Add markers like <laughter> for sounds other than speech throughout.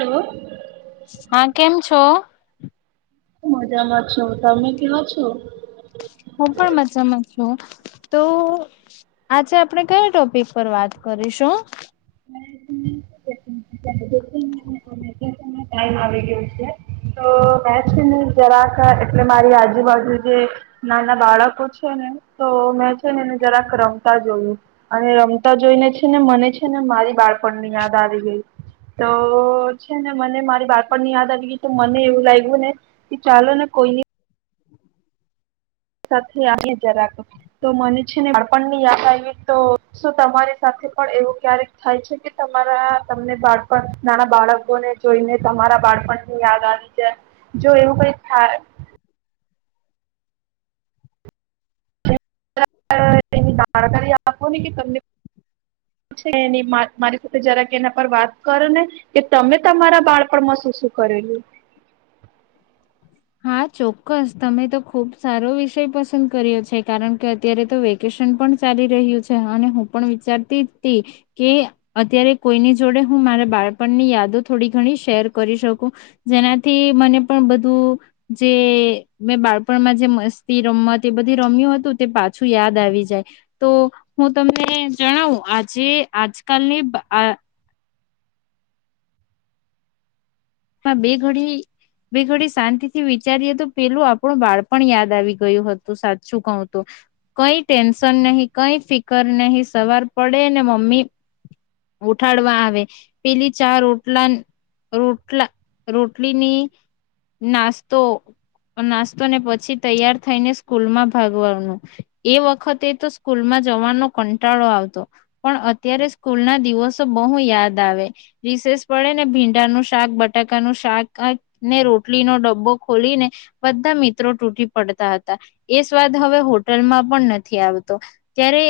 Hello હા કેમ છો મજામાં છો તમે કમ છો હું પણ મજામાં છું તો આજે આપણે કયા ટોપિક પર વાત કરીશું જરાક એટલે મારી આજુબજુ જે નાના બાળકો છે ને તો મેં છે ને એને જરાક રમતા જોયું અને રમતા જોઈને છે ને મને છે ને મારી બચપન નિયાદ આવે તો છે ને મને મારી બાળપણ ની યાદ આવી ગઈ તો મને એવું લાગ્યું ને કે ચાલો ને કોઈ નઈ સાથે આવી જરા તો મને છે ને બાળપણની યાદ આવી તો શું તમારી સાથે પણ એવું ક્યારેક થાય છે કે તમારા તમને બાળપણ નાના બાળકોને જોઈને તમારા બાળપણની યાદ આવી જાય જો એવું કઈ થાય ની જાણકારી આપોને કે ત મારી સાથે જરા એના પર વાત કરો ને કે તમે તમારા બાળપણમાંસ શું શું કરેલું હા ચોક્કસ તમે તો ખુબ સારો વિષય પસંદ કર્યો છે કારણ કે અત્યારે તો વેકેશન પણ ચાલી રહ્યું છે અને હું પણ વિચારતી હતી કે અત્યારે કોઈની જોડે હું મારા બાળપણની યાદો થોડી ઘણી શેર કરી શકું જેનાથી મને પણ બધું જે મેં બાળપણમાં જે મસ્તી રમત એ બધી રમ્યું હતું તે પાછું યાદ આવી જાય તો હું તમને જણાવું આજે આજકાલની આ બે ઘડી બે ઘડી શાંતિ થી વિચારીએ તો પેલું આપણું બાળપણ યાદ આવી ગયું હતું સાચું કઉ તો કઈ ટેન્શન નહી કઈ ફિકર નહી સવાર પડે ને મમ્મી ઉઠાડવા આવે પેલી ચા રોટલા રો રોટલીની નાસ્તો નાસ્તોને પછી તૈયાર થઈને સ્કૂલ માં ભાગવાનું એ વખતે તો સ્કૂલમાં જવાનો કંટાળો આવતો પણ અત્યારે સ્કૂલ ના દિવસો બહુ યાદ આવે રિસેષ પડે ને ભીંડાનું શાક બટાકાનું શાક ને રોટલીનો ડબ્બો ખોલીને બધા મિત્રો તૂટી પડતા હતા એ સ્વાદ હવે હોટલમાં પણ નથી આવતો ત્યારે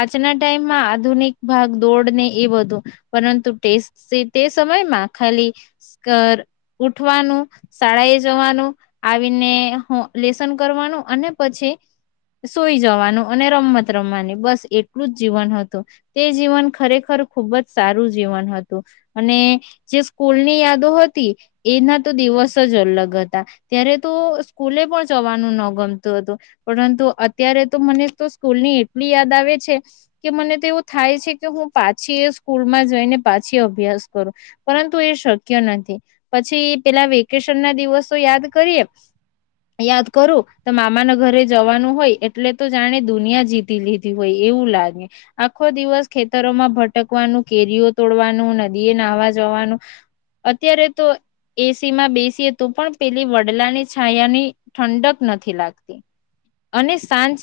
આજના ટાઈમમાં આધુનિક ભાગ દોડને એ બધું પરંતુ ટેસ્ટ તે સમયમાં ખાલી સ્કર ઉઠવાનું શાળાએ જવાનું આવીને હુઅ લેસન કરવાનું અને પછી સોઈ જવાનું અને રમત રમવાની બસ એટલું જ જીવન હતું. તે જીવન ખરેખર ખુબ જ સારું જીવન હતું અને જે સ્કૂલની યાદો હતી એના તો દિવસ જ અલગ હતા. ત્યારે તો સ્કૂલે પણ જવાનું ન ગમતું હતું પરંતુ અત્યારે તો મને તો સ્કૂલ ની એટલી યાદ આવે છે કે મને તો એવું થાય છે કે હું પાછી એ સ્કૂલમાં જઈને પાછી અભ્યાસ કરું પરંતુ એ શક્ય નથી. પછી પેલા વેકેશન ના દિવસ તો યાદ કરીએ યાદ કરું તો મામાના ઘરે જવાનું હોય એટલે તો જાણે દુનિયા જીતી લીધી હોય એવું લાગે આખો દિવસ ખેતરોમાં ભટકવાનું કેરીઓ તોડવાનું નદીએ નાહવા જવાનું. અત્યારે તો એસી માં બેસી હતું પણ પેલી વડલાની છાયાની ઠંડક નથી લાગતી અને સાંજ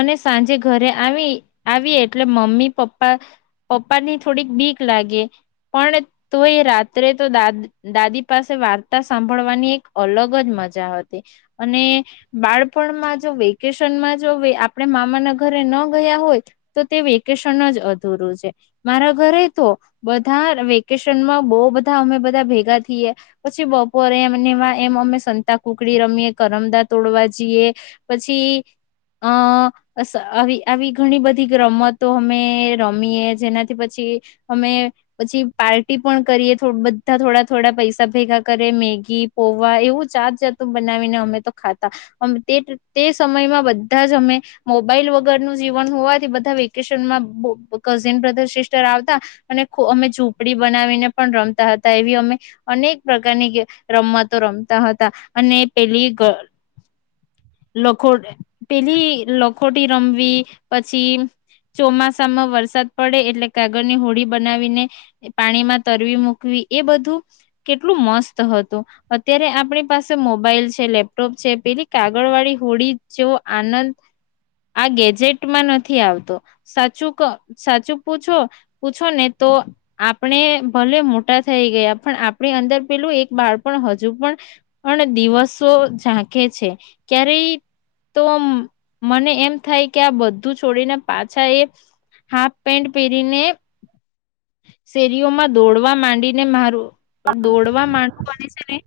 અને સાંજે ઘરે આવી આવી એટલે મમ્મી પપ્પા પપ્પાની થોડીક ભીક લાગે પણ તો એ રાત્રે તો દાદ દાદી પાસે વાર્તા સાંભળવાની એક અલગ જ મજા હતી અને બાળપણમાં જો વેકેશનમાં જો આપણે મામાના ઘરે ન ગયા હોય તો તે વેકેશન જ અધૂરું છે મારા ઘરે તો બ ધા વેકેશનમાં બહ બધા અમે બધા ભેગા થઈએ પછી બપોરે એમ એમ અમે સંતાકુકડી રમીએ, કરમદા તોડવા જઈએ પછી અ આવી આવી ઘણી બધી રમતો અમે રમીએ જેનાથી પછી અમે પછી પાર્ટી પણ કરીએ બધા થોડા થોડા પૈસા ભેગા કરે મેગી પોવા એવું જાત જાતું બનાવીને અમે તો ખાતા. તે સમયમાં બધા જ અમે મોબાઈલ વગરનું જીવન હોવાથી બધા વેકેશનમાં કઝિન બ્રધર સિસ્ટર આવતા અને અમે ઝૂંપડી બનાવીને પણ રમતા હતા એવી અમે અનેક પ્રકારની રમતો રમતા હતા અને પેલી લખો પેલી લખોટી રમવી પછી ચોમાસામાં વરસાદ પડે એટલે કાગળની હોડી બનાવીને પાણીમાં તરવી મૂકવી એ બધું કેટલું મસ્ત હતું. અત્યારે આપણી પાસે મોબાઈલ છે લેપટોપ છે પેલી કાગળ વાળી હોડી જેવો આનંદ આ ગેજેટમાં નથી આવતો સાચું સાચું પૂછો પૂછો ને તો આપણે ભલે મોટા થઈ ગયા પણ આપણી અંદર પેલું એક બાળપણ હજુ પણ પણ દિવસો ઝાંકેે છે ક્યારેય તો મને એમ થાય કે આ બધું છોડીને પાછા એ હાફ પેન્ટ પહેરીને શેરીઓમાં દોડવા માંડીને મારું દોડવા માંડવ અને છે ને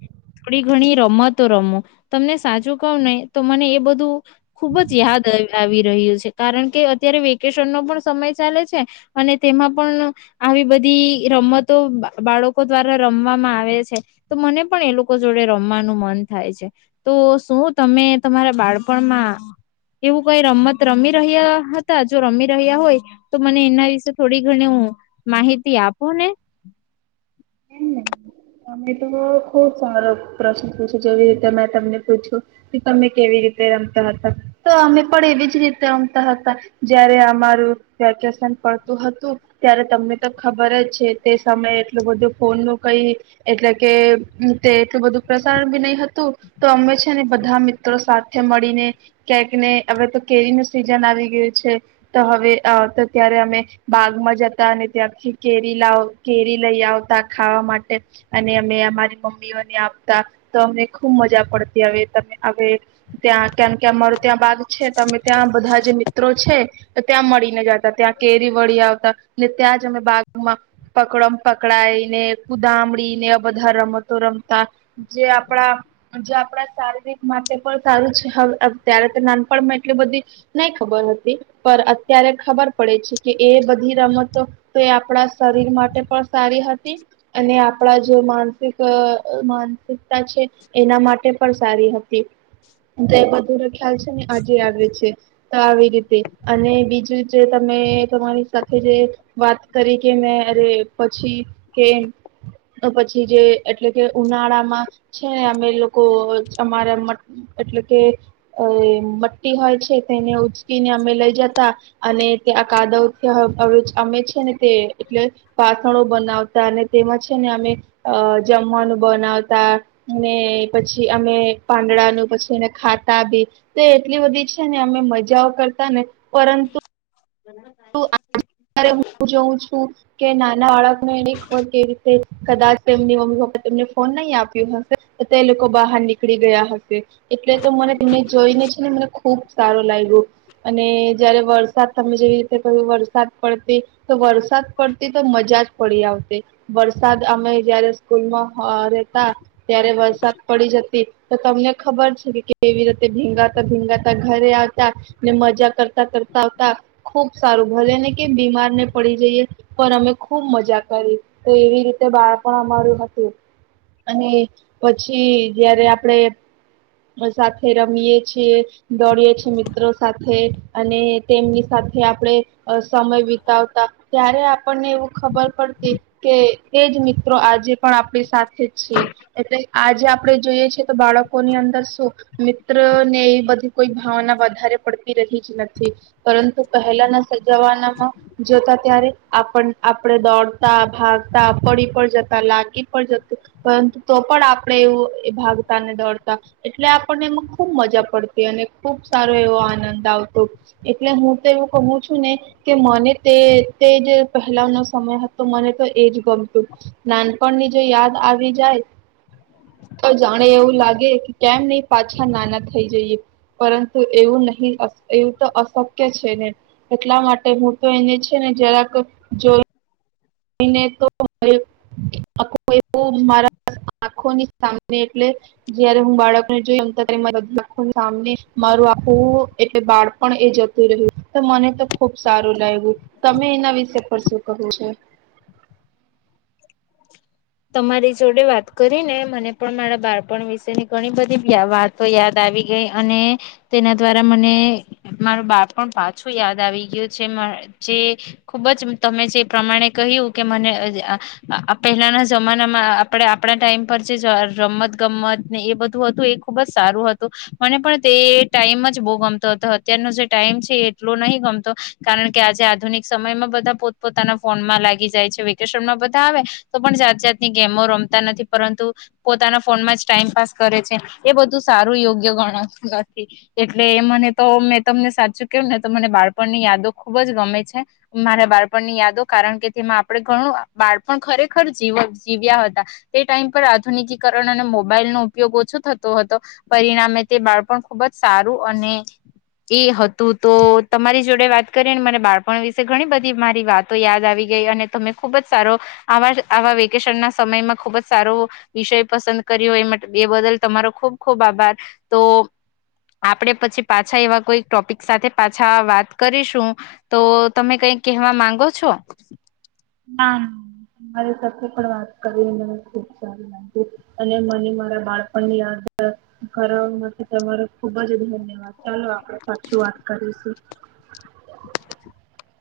થોડી ઘણી રમતો રમો તમને સાચું કવ ને તો મને એ બધું ખુબ જ યાદ આવી રહ્યું છે કારણ કે અત્યારે વેકેશન નો પણ સમય ચાલે છે અને તેમાં પણ આવી બધી રમતો બાળકો દ્વારા રમવામાં આવે છે તો મને પણ એ લોકો જોડે રમવાનું મન થાય છે. તો શું તમે તમારા બાળપણમાં એવું કઈ રમત રમી રહ્યા હતા જો રમી રહ્યા હોય તો મને એના વિશે થોડી ઘણી હુ માહિતી આપો ને. અમે તો ખુબ સારો પ્રશ્ન પૂછ્યું જેવી રીતે મેં તમને પૂછ્યું કે તમે કેવી રીતે રમતા હતા? તો અમે પણ એવી જ રીતે રમતા હતા જયારે અમારું વેકેશન પડતું હતું ત્યારે તમને તો ખબર જ છે તે સમયે એટલું બધું ફોનનું કઈ એટલે કે તે એટલું બધું પ્રસારણ બી નહી હતું. તો અમે છે ને બધા મિત્રો સાથે મળીને ક્યાંક ને હવે તો કેરી નું સીઝન આવી ગયું છે. તો હવે ત્યારે અમે બાગમાં જતા અને ત્યાંથી કેરી લાવ કેરી લઈ આવતા. ખાવા માટે અને અમે અમારી મમ્મીઓને આપતા તો અમને ખુબ મજા પડતી. હવે તમે હવે ત્યાં કેમ કે અમારો ત્યાં બાગ છે તો અમે ત્યાં બધા જે મિત્રો છે. ત્યાં મળીને જતા. ત્યાં કેરી વળી આવતા ને ત્યાં જ અમે બાગમાં પકડમ-પકડાયી ને કુદામડી ને આ બધા રમતો રમતા જે આપણા જે આપણા શારીરિક માટે પણ સારું છેત્યારે તો નાનપણમાં એટલી બધી નહી ખબર હતી પણ અત્યારે ખબર પડે છે કે એ બધી રમતો તો એ આપણા શરીર માટે પણ સારી હતી. અને આપણા જે માનસિક માનસિકતા છે એના માટે પણ સારી હતી. તો એ બધું ખ્યાલ છે ને આજે આવે છે તો આવી રીતે અને બીજું જે તમે તમારી સાથે જે વાત કરી કે મેં અરે પછી કે પછી જે એટલે કે ઉનાળામાં છે ને અમે લોકો અમારા એટલે કે મટ્ટી હોય છે, તેને ઉચકીને અમે લઈ જતા અને તે આ કાદવ અમે છે ને તેટલે વાસણો બનાવતા અને તેમાં છે ને અમે જમવાનું બનાવતા પછી અમે પાંદડાનું પછી એને ખાતા બી તો એટલી બધી છે ને અમે મજાઓ કરતા ને પરંતુ અત્યારે હું જોઉં છું, કે નાના બાળકને એની ખબર કેવી રીતે કદાચ તેમની મમ્મી પપ્પા તને ફોન નહી આપ્યો હશે તો તે લોકો બહાર નીકળી ગયા હશે, એટલે તો મને તને જોઈને છે ને મને ખુબ સારો લાગ્યો, અને જયારે વરસાદ તમે જેવી રીતે ક્યું વરસાદ પડતી, તો વરસાદ પડતી તો મજા જ પડી આવસે, વરસાદ અમે જયારે સ્કૂલમાં રહેતા ત્યારે વરસાદ પડી જતી, તો તમને ખબર છે કેવી રીતે ભીંગાતા-ભીંગાતા ઘરે આવતા, ને મજા કરતા કરતા આવતા ખુબ સારું, ભલે ને કેમ બીમારને પડી જઈએ, પણ અમે ખૂબ મજા કરી તો એવી રીતે બાળપણ અમારું હતું, અને પછી જયારે આપણેે સાથે રમીયએ છીએ, દોડીએ છે મિત્રો સાથે. અને તેમની સાથે આપણે અસ સમય વિતાવતા, ત્યારે આપણને એવું ખબર પડતી કે તેજ મિત્રો આજે પણ આપણી સાથે છીએ, એટલે આજે આપણે જોઈએ છેએ તો બાળકોની અંદર શું, મિત્ર ને એ બધી કોઈ ભાવના વધારે પડતી રહી જ નથી, પરંતુ પહેલાના જવાનામાં જોતા ત્યારે આપણ આપણેે દોડતા ભાગતા પડી પણ જતા લાગી પણ જતું, પરંતુ તો પણ આપણે એવું ભાગતા ને દોડતા, એટલે આપણને એમાં ખુબ મજા પડતી અને ખુબ સારો એવો આનંદ આવતો, એટલે હું તો એવું કહું છું મને તે તે જ પહેલાનો સમય હતો મને તો એ જ ગમતું, નાનપણની જો યાદ આવી જાય, તો જાણે એવું લાગે કેમ નહી પાછા નાના થઈ જઈએ, પરંતુ એવું નહી એવું તો અશક્ય છે ને. એટલા માટે હું તો એને છે ને જરાક જો મારા આંખોની સા એટલે જયારે હું બાળકને જો મારું આખું એટલે બાળ પણ એ જતું રહ્યું તો મને તો ખુબ સારું લાગ્યું તમે એના વિશે પર શું કહો છો? <unintelligible> તમારી જોડે વાત કરી ને મને પણ મારા બાળપણ વિશેની ઘણી બધી વાતો યાદ આવી ગઈ અને, તેના દ્વારા મને મારું બાળપણ પાછું યાદ આવી ગયું છે જે ખુબ જ તમે જે, પ્રમાણે કહ્યું કે મને અ અ પહેલાના જમાનામાં આપણે આપણા ટાઈમ પર જે રમત ગમત ને એ બધું હતું એ ખુબ જ સારું હતું, મને પણ તે ટાઈમ જ બહુ ગમતો હતો અત્યારનો જે ટાઈમ છે એ એટલો નહ ગમતો, કારણ કે આજે આધુનિક સમયમાં બધા પોતપોતાના ફોનમાં લાગી જાય છે વેકેશનમાં બધા આવે, તો પણ જાતની ગેમો રમતા નથી પરંતુ, પોતાના ફોનમાં જ ટાઈમ પાસ કરે છે, એ બધું સારું યોગ્ય ગણતું નથી, એટલે મને તો મેં તમને સાચું કેવું ને તો મને બાળપણની યાદો ખુબ જ ગમે છે, મારા બાળપણની યાદો કારણ કે તેમાં આપડે ઘણું બાળપણ ખરેખર જીવ જીવ્યા હતા, તે ટાઈમ પર આધુનિકીકરણ અને મોબાઈલ નો ઉપયોગ ઓછો થતો, હતો પરિણામે તે બાળપણ ખુબ જ સારું અને એ હતું તો તમારી જોડે વાત કરીને મારા બાળપણ વિશે ઘણી બધી મારી વાતો યાદ આવી ગઈ અને તમે ખુબ જ સારો, આવા આવા વ કેશન ના સમયમાં ખુબ જ સારો, વિષય પસંદ કર્યો એ એ બદલ તમારો ખુબ ખુબ આભાર, તો આપડે પછી પાછા એવા કોઈ ટોપિક સાથે પાછા વાત કરીશું, તો તમે કંઈક કહેવા માંગો છો? હા, મારી સાથે પણ વાત કરી મને ખુબ સારું લાગ્યું, અને મને મારા બાળપણ ની યાદ કરવા માટે તમારો ખુબ જ ધન્યવાદ. ચાલો આપડે પાછી વાત કરીશું. <inaudible>